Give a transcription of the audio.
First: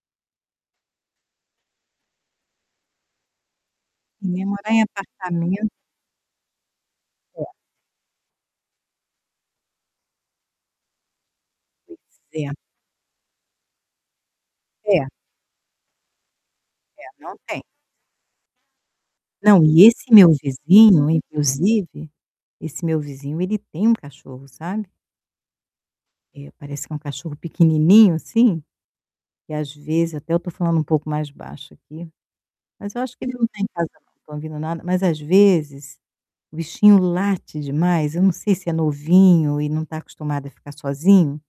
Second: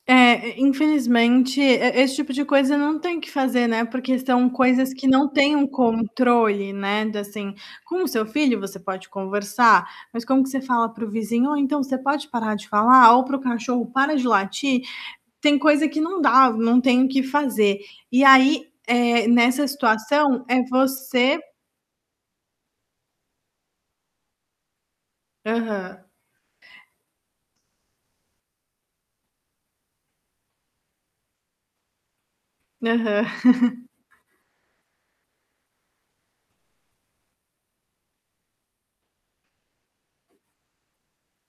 É, e infelizmente, e esse tipo de coisa não tem que fazer, né, porque [unintelligible] são morar em coisas que não têm um apartamento. controle, né, de, É. assim, com o seu filho você pode conversar, mas como que você fala para o vizinho: "Ou, então, você Pois pode é. parar de falar?", ou para o cachorro: "Para de latir?". É. Tem coisa que não dá, não É, tem o que não tem. fazer. E aí, eh, Não, nessa e esse meu situação, é vizinho, você inclusive, esse meu vizinho ele tem um cachorro, sabe. Aham. É, parece que é um cachorro pequenininho, assim, e às vezes até eu tô falando um pouco mais baixo aqui, mas eu acho que Aham. ele não tá em casa, não tô ouvindo nada. Mas, às vezes, o bichinho late demais, eu não sei se é novinho e não está acostumado a ficar sozinho